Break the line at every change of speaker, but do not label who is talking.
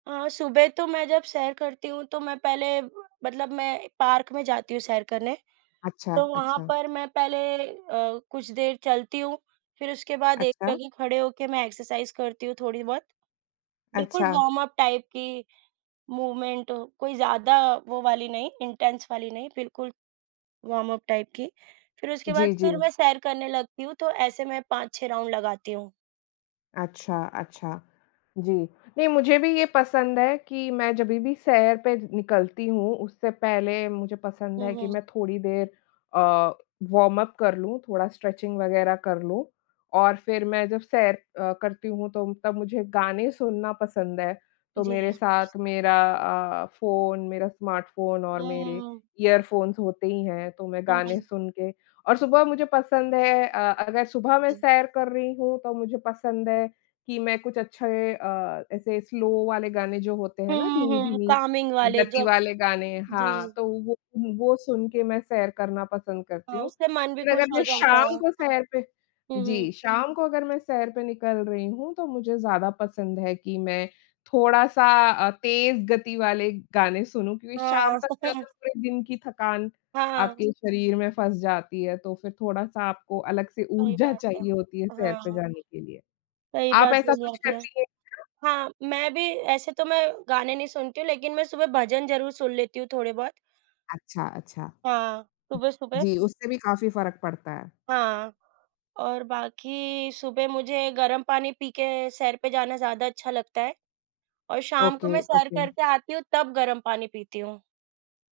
अ, सुबह तो मैं जब सैर करती हूँ तो मैं पहले मतलब मैं पार्क में जाती हूँ सैर करने।
अच्छा,
तो वहाँ
अच्छा।
पर मैं पहले अ, कुछ देर चलती हूँ, फिर उसके बाद एक
अच्छा।
जगह खड़े हो के मैं एक्सरसाइज़ करती हूँ थोड़ी-बहुत। बिल्कुल
अच्छा।
वार्मअप टाइप की मूवमेंट कोई ज़्यादा वो वाली नहीं, इंटेंस वाली नहीं बिल्कुल वार्मअप टाइप की। फिर उसके बाद
जी,
फिर
जी।
मैं सैर करने लगती हूँ तो ऐसे मैं 5-6 राउंड लगाती हूँ।
अच्छा, अच्छा, जी। नहीं मुझे भी ये पसंद है कि मैं जभी भी सैर पे निकलती हूँ उससे पहले मुझे पसंद
हुँ,
है कि
हुँ।
मैं थोड़ी देर अ, वॉर्मअप कर लूँ, थोड़ा स्ट्रेचिंग वग़ैरह कर लूँ और फिर मैं जब सैर अ, करती हूँ तो तब मुझे गाने सुनना पसंद है। तो
जी।
मेरे साथ मेरा अ, फ़ोन मेरा स्मार्टफ़ोन और मेरे
हम्म।
ईयरफ़ोन्स होते ही हैं तो मैं
हुँ,
गाने
हुँ।
सुन के और सुबह मुझे पसंद है अ, अगर सुबह
उ
मैं सैर कर रही हूँ तो मुझे पसंद है कि मैं कुछ अच्छे अ, ऐसे स्लो वाले गाने जो होते हैं ना,
हुँ, हुँ
धीमी-धीमी
कामिंग वाले
गति
जो
वाले गाने, हाँ,
जी।
तो वो वो सुन के मैं सैर करना पसंद करती
हाँ,
हूँ।
उससे मन भी
फिर अगर
खुश
मैं
हो जाता है।
शाम को सैर पे
हुँ, हुँ।
जी, शाम को अगर मैं सैर पे निकल रही हूँ तो मुझे ज़्यादा पसंद है कि मैं थोड़ा-सा अ, तेज़ गति वाले गाने सुनूँ। क्योंकि
हाँ,
शाम
हाँ।
तक
होता है।
पूरे दिन की थकान
हाँ, हाँ।
आपके शरीर में फँस जाती है तो फिर थोड़ा-सा आपको अलग से
सही
ऊर्जा
बात है।
चाहिए होती है सैर पे
हाँ।
जाने के लिए।
सही
आप
बात
ऐसा
बोली
कुछ
आपने।
करती है क्या?
हाँ, मैं भी ऐसे तो मैं गाने नहीं सुनती हूँ लेकिन मैं सुबह भजन ज़रूर सुन लेती हूँ थोड़े-बहुत।
अच्छा, अच्छा।
हाँ, सुबह, सुबह।
जी, उससे भी काफ़ी फ़र्क पड़ता है।
हाँ। और बाकी सुबह मुझे गरम पानी पी के सैर पे जाना ज़्यादा अच्छा लगता है। और शाम को
ओके,
मैं सैर
ओके।
करके आती हूँ तब गरम पानी पीती हूँ।